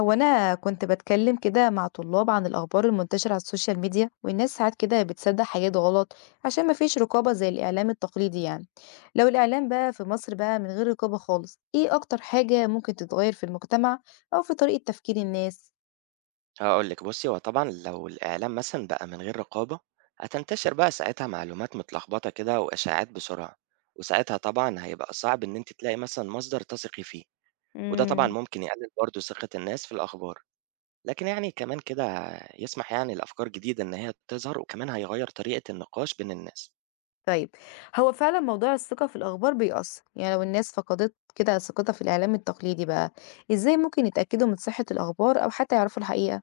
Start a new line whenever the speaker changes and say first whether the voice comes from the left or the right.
left: هو أنا كنت بتكلم كده مع طلاب عن الأخبار المنتشرة على السوشيال ميديا، والناس ساعات كده بتصدق حاجات غلط عشان مفيش رقابة زي الإعلام التقليدي يعني. لو الإعلام بقى في مصر بقى من غير رقابة خالص، إيه أكتر حاجة ممكن تتغير في المجتمع أو في طريقة تفكير الناس؟
right: هاقول لِك بُصّي، هو طبعًا لو الإعلام مثلًا بقى من غير رقابة، هتنتشر بقى ساعتها معلومات متلخبطة كده وإشاعات بسرعة، وساعتها طبعًا هيبقى صعب إن أنتِ تلاقي مثلًا مصدر تثقي فيه، وده طبعًا
left: مم.
right: ممكن يقلل برضه ثقة الناس في الأخبار، لكن يعني كمان كده يسمح يعني لأفكار جديدة إن هي تظهر، وكمان هيغيّر طريقة النقاش بين الناس.
left: طيب، هو فعلا موضوع الثقة في الأخبار بيأثر، يعني لو الناس فقدت كده ثقتها في الإعلام التقليدي بقى، إزاي ممكن يتأكدوا من صحة الأخبار أو حتى يعرفوا الحقيقة؟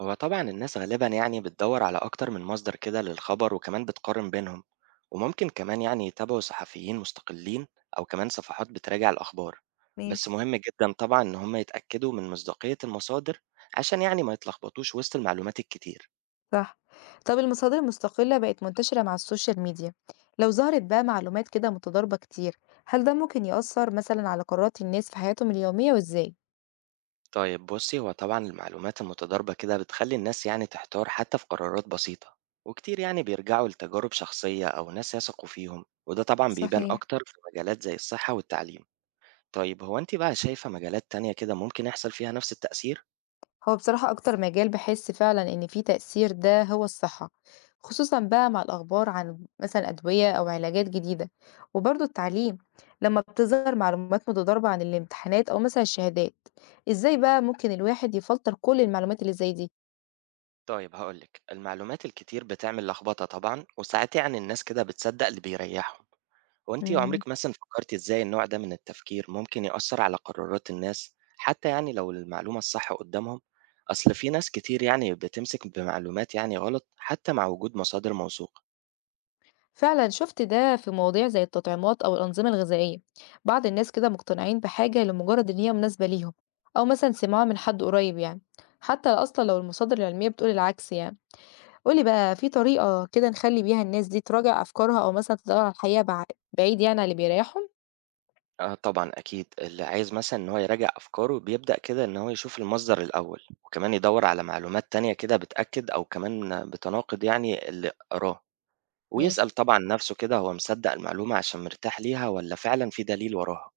right: هو طبعًا الناس غالبًا يعني بتدوّر على أكتر من مصدر كده للخبر وكمان بتقارن بينهم، وممكن كمان يعني يتابعوا صحفيين مستقلين أو كمان صفحات بتراجع الأخبار، بس
left: ماشي.
right: مهم جدًا طبعًا إن هم يتأكدوا من مصداقية المصادر عشان يعني ما يتلخبطوش وسط المعلومات الكتير.
left: صح. طب المصادر المستقلة بقت منتشرة مع السوشيال ميديا، لو ظهرت بقى معلومات كده متضاربة كتير، هل ده ممكن يأثر مثلا على قرارات الناس في حياتهم اليومية وازاي؟
right: طيب بُصّي، هو طبعًا المعلومات المتضاربة كده بتخلّي الناس يعني تحتار حتى في قرارات بسيطة، وكتير يعني بيرجعوا لتجارب شخصية أو ناس يثقوا فيهم، وده طبعًا بيبان
left: صحيح.
right: أكتر في مجالات زي الصحة والتعليم. طيب هو أنتِ بقى شايفة مجالات تانية كده ممكن يحصل فيها نفس التأثير؟
left: هو بصراحة أكتر مجال بحس فعلا إن فيه تأثير ده هو الصحة، خصوصا بقى مع الأخبار عن مثلا أدوية أو علاجات جديدة، وبرضه التعليم لما بتظهر معلومات متضاربة عن الامتحانات أو مثلا الشهادات. إزاي بقى ممكن الواحد يفلتر كل المعلومات اللي زي
right: طيب هاقول لِك، المعلومات الكتير بتعمل لخبطة طبعًا، وساعات يعني الناس كده بتصدق اللي بيريحهم. هو أنتِ
left: دي؟
right: عمرِك مثلًا فكرتِ إزاي النوع ده من التفكير ممكن يأثر على قرارات الناس، حتى يعني لو المعلومة الصح قدامهم؟ أصل في ناس كتير يعني بتمسك بمعلومات يعني غلط حتى مع وجود مصادر موثوقة.
left: فعلا شفت ده في مواضيع زي التطعيمات أو الأنظمة الغذائية، بعض الناس كده مقتنعين بحاجة لمجرد إن هي مناسبة ليهم، أو مثلا سمعوها من حد قريب يعني، حتى أصلا لو المصادر العلمية بتقول العكس يعني. قولي بقى في طريقة كده نخلي بيها الناس دي تراجع أفكارها أو مثلا تدور على الحقيقة بعيد يعني عن اللي بيريحهم.
right: آه طبعًا أكيد، اللي عايز مثلًا إن هو يراجع أفكاره بيبدأ كده إن هو يشوف المصدر الأول، وكمان يدوّر على معلومات تانية كده بتأكد أو كمان بتناقض يعني اللي قراه،
left: ماشي.
right: ويسأل طبعًا نفسه كده هو مصدق المعلومة عشان مرتاح ليها والّا فعلًا في دليل وراها.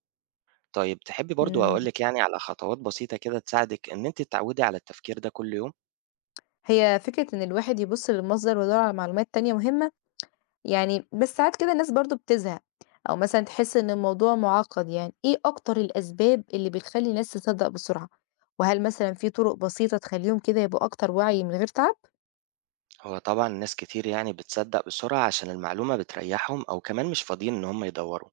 right: طيب تحبي برضه
left: مم.
right: أقول لِك يعني على خطوات بسيطة كده تساعدِك إن أنتِ تتعودي على التفكير ده كل يوم؟
left: هي فكرة إن الواحد يبص للمصدر ويدور على معلومات تانية مهمة، يعني بس ساعات كده الناس برضه بتزهق أو مثلًا تحس إن الموضوع معقّد يعني، إيه أكتر الأسباب اللي بتخلّي الناس تصدّق بسرعة؟ وهل مثلًا في طرق بسيطة تخلّيهم كده يبقوا أكتر وعي من غير تعب؟
right: هو طبعًا ناس كتير يعني بتصدق بسرعة عشان المعلومة بتريحهم أو كمان مش فاضيين إن هم يدوّروا،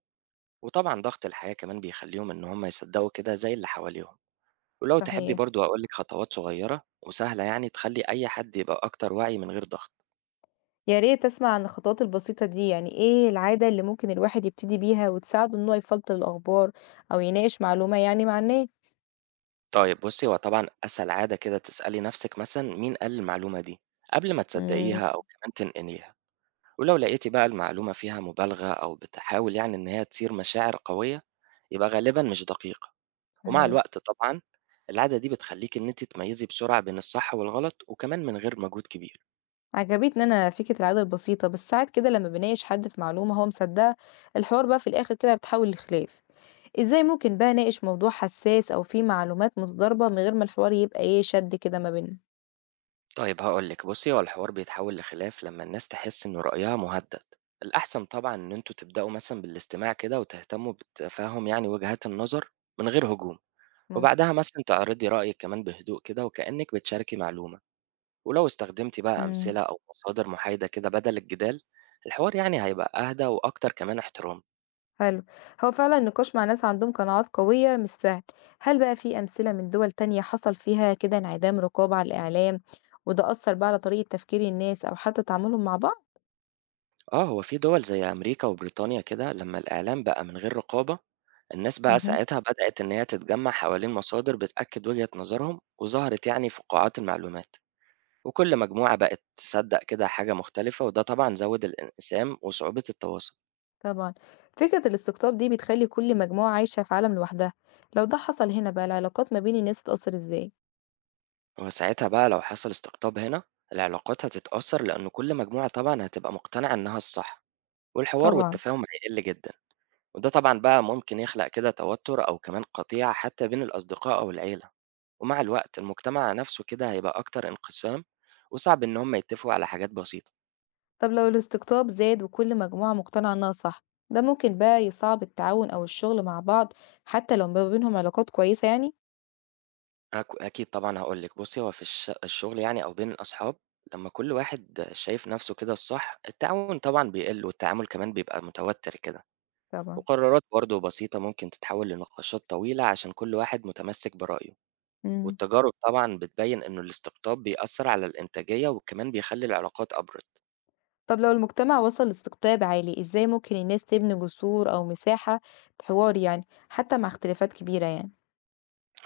right: وطبعًا ضغط الحياة كمان بيخليهم إن هم يصدقوا كده زي اللي حواليهم. ولو تحبي
left: صحيح،
right: برضو أقول لِك خطوات صغيرة وسهلة يعني تخلّي أي حد يبقى أكتر وعي من غير ضغط.
left: يا ريت أسمع عن الخطوات البسيطة دي، يعني إيه العادة اللي ممكن الواحد يبتدي بيها وتساعده إن هو يفلتر الأخبار أو يناقش معلومة يعني مع الناس؟
right: طيب بُصّي، هو طبعًا أسهل عادة كده تسألي نفسِك مثلًا مين قال المعلومة دي، قبل ما
left: إمم.
right: تصدقيها أو كمان تنقليها. ولو لقيتِ بقى المعلومة فيها مبالغة أو بتحاول يعني إن هي تثير مشاعر قوية، يبقى غالبًا مش دقيقة. ومع
left: صحيح.
right: الوقت طبعًا العادة دي بتخلّيكِ إن أنتِ تميّزي بسرعة بين الصح والغلط وكمان من غير مجهود كبير.
left: عجبتني أنا فكرة العادة البسيطة، بس ساعات كده لما بناقش حد في معلومة هو مصدقها، الحوار بقى في الآخر كده بتحول لخلاف. ازاي ممكن بقى ناقش موضوع حساس أو فيه معلومات متضاربة من غير ما الحوار يبقى ايه شد كده ما بيننا؟
right: طيب هاقول لِك، بُصّي، هو الحوار بيتحول لخلاف لمّا الناس تحس إن رأيها مهدد، الأحسن طبعًا إن أنتم تبدأوا مثلًا بالاستماع كده وتهتموا بتفاهم يعني وجهات النظر من غير هجوم،
left: ممكن.
right: وبعدها مثلًا تعرضي رأيِك كمان بهدوء كده وكأنِك بتشاركي معلومة، ولو استخدمتِ بقى
left: امم.
right: أمثلة أو مصادر محايدة كده بدل الجدال، الحوار يعني هيبقى أهدى وأكتر كمان احترام.
left: حلو. هو فعلا النقاش مع ناس عندهم قناعات قوية مش سهل، هل بقى في أمثلة من دول تانية حصل فيها كده انعدام رقابة على الإعلام وده أثر بقى على طريقة تفكير الناس أو حتى تعاملهم مع بعض؟
right: آه، هو في دول زي أمريكا وبريطانيا كده لمّا الإعلام بقى من غير رقابة، الناس بقى ساعتها بدأت إن هي تتجمع حوالين مصادر بتأكد وجهة نظرهم، وظهرت يعني فقاعات المعلومات، وكل مجموعة بقت تصدق كده حاجة مختلفة، وده طبعا زود الانقسام وصعوبة التواصل.
left: طبعًا. فكرة الاستقطاب دي بتخلّي كل مجموعة عايشة في عالم لوحدها، لو ده حصل هنا بقى العلاقات ما بين الناس اتأثر إزاي؟
right: وساعتها بقى لو حصل استقطاب هنا، العلاقات هتتأثر لأن كل مجموعة طبعا هتبقى مقتنعة إنها الصح، والحوار
left: طبعًا.
right: والتفاهم هيقل جدا، وده طبعا بقى ممكن يخلق كده توتر أو كمان قطيعة حتى بين الأصدقاء أو العيلة، ومع الوقت المجتمع نفسه كده هيبقى أكتر انقسام، وصعب إن هم يتفقوا على حاجات بسيطة.
left: طب لو الاستقطاب زاد وكل مجموعة مقتنعة إنها صح، ده ممكن بقى يصعب التعاون أو الشغل مع بعض حتى لو ما بينهم علاقات كويسة يعني؟
right: أكيد طبعًا هاقول لِك، بُصّي هو في الشغل يعني أو بين الأصحاب لمّا كل واحد شايف نَفْسه كده الصح، التعاون طبعًا بيقِل والتعامل كمان بيبقى متوتر كده،
left: طبعًا.
right: وقرارات برضه بسيطة ممكن تتحول لنقاشات طويلة عشان كل واحد متمسك برأيه،
left: إمم.
right: والتجارب طبعًا بتبيّن إنه الاستقطاب بيأثّر على الإنتاجية وكمان بيخلّي العلاقات أبرِد.
left: طب لو المجتمع وصل لاستقطاب عالي، إزاي ممكن الناس تبني جسور أو مساحة حوار يعني، حتى مع اختلافات كبيرة يعني؟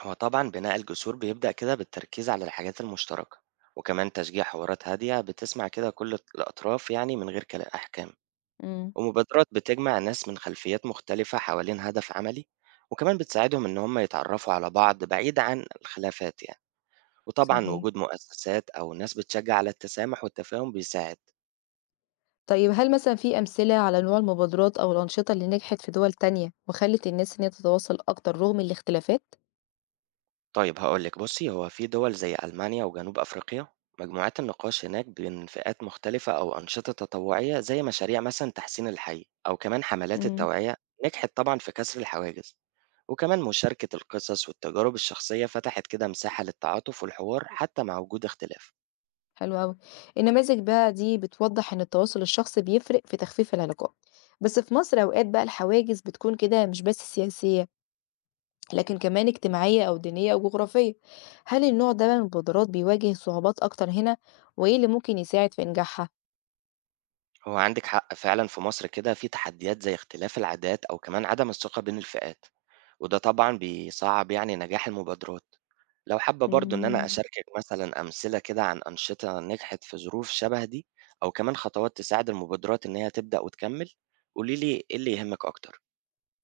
right: هو طبعًا بناء الجسور بيبدأ كده بالتركيز على الحاجات المشتركة، وكمان تشجيع حوارات هادية بتسمع كده كل الأطراف يعني من غير أحكام.
left: إمم.
right: ومبادرات بتجمع ناس من خلفيات مختلفة حوالين هدف عملي، وكمان بتساعدهم إن هم يتعرفوا على بعض بعيد عن الخلافات يعني، وطبعا
left: صحيح.
right: وجود مؤسسات أو ناس بتشجع على التسامح والتفاهم بيساعد.
left: طيب هل مثلًا في أمثلة على نوع المبادرات أو الأنشطة اللي نجحت في دول تانية وخلّت الناس إن هي تتواصل أكتر رغم الاختلافات؟
right: طيب هاقول لِك بُصّي، هو في دول زي ألمانيا وجنوب أفريقيا، مجموعات النقاش هناك بين فئات مختلفة أو أنشطة تطوعية زي مشاريع مثلًا تحسين الحي أو كمان حملات
left: إمم.
right: التوعية نجحت طبعًا في كسر الحواجز، وكمان مشاركة القصص والتجارب الشخصية فتحت كده مساحة للتعاطف والحوار حتى مع وجود اختلاف.
left: حلو أوي. النماذج بقى دي بتوضّح إن التواصل الشخصي بيفرق في تخفيف العلاقات، بس في مصر أوقات بقى الحواجز بتكون كده مش بس سياسية، لكن كمان اجتماعية أو دينية أو جغرافية. هل النوع ده من المبادرات بيواجه صعوبات أكتر هنا، وإيه اللي ممكن يساعد في إنجاحها؟
right: هو عندِك حق فعلًا في مصر كده في تحديات زي اختلاف العادات أو كمان عدم الثقة بين الفئات، وده طبعًا بيصعّب يعني نجاح المبادرات. لو حابة برضه إن أنا
left: إمم.
right: أشاركِك مثلًا أمثلة كده عن أنشطة نجحت في ظروف شبه دي، أو كمان خطوات تساعد المبادرات إن هي تبدأ وتكمّل، قولي لي إيه اللي يهمِك أكتر؟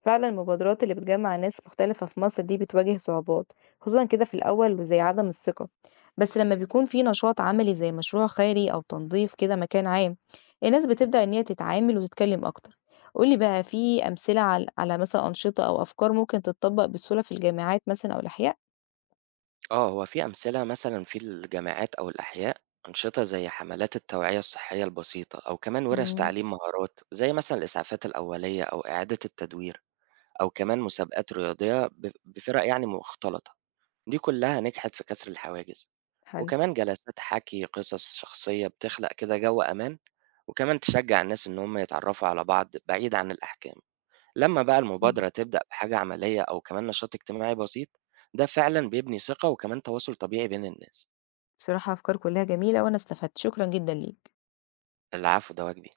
left: فعلا المبادرات اللي بتجمع ناس مختلفة في مصر دي بتواجه صعوبات، خصوصا كده في الأول وزي عدم الثقة، بس لما بيكون في نشاط عملي زي مشروع خيري أو تنظيف كده مكان عام، الناس بتبدأ إن هي تتعامل وتتكلم أكتر. قولي بقى في أمثلة على مثلا أنشطة أو أفكار ممكن تتطبق بسهولة في الجامعات مثلا أو الأحياء؟
right: آه، هو في أمثلة مثلًا في الجامعات أو الأحياء، أنشطة زي حملات التوعية الصحية البسيطة، أو كمان وِرَش
left: مم.
right: تعليم مهارات زي مثلًا الإسعافات الأولية أو إعادة التدوير. أو كمان مسابقات رياضية بفِرَق يعني مختلطة، دي كلّها نجحت في كسر الحواجز،
left: حلو.
right: وكمان جلسات حَكي قصص شخصية بتخلق كده جَو أمان، وكمان تشجّع الناس إن هُم يتعرّفوا على بعض بعيد عن الأحكام، لمّا بقى
left: حلو
right: المبادرة تبدأ بحاجة عملية أو كمان نشاط اجتماعي بسيط، ده فعلًا بيبني ثقة وكمان تواصل طبيعي بين الناس.
left: بصراحة، أفكار كلها جميلة وأنا استفدت، شكرا جدا ليك.
right: العفو، ده واجبي.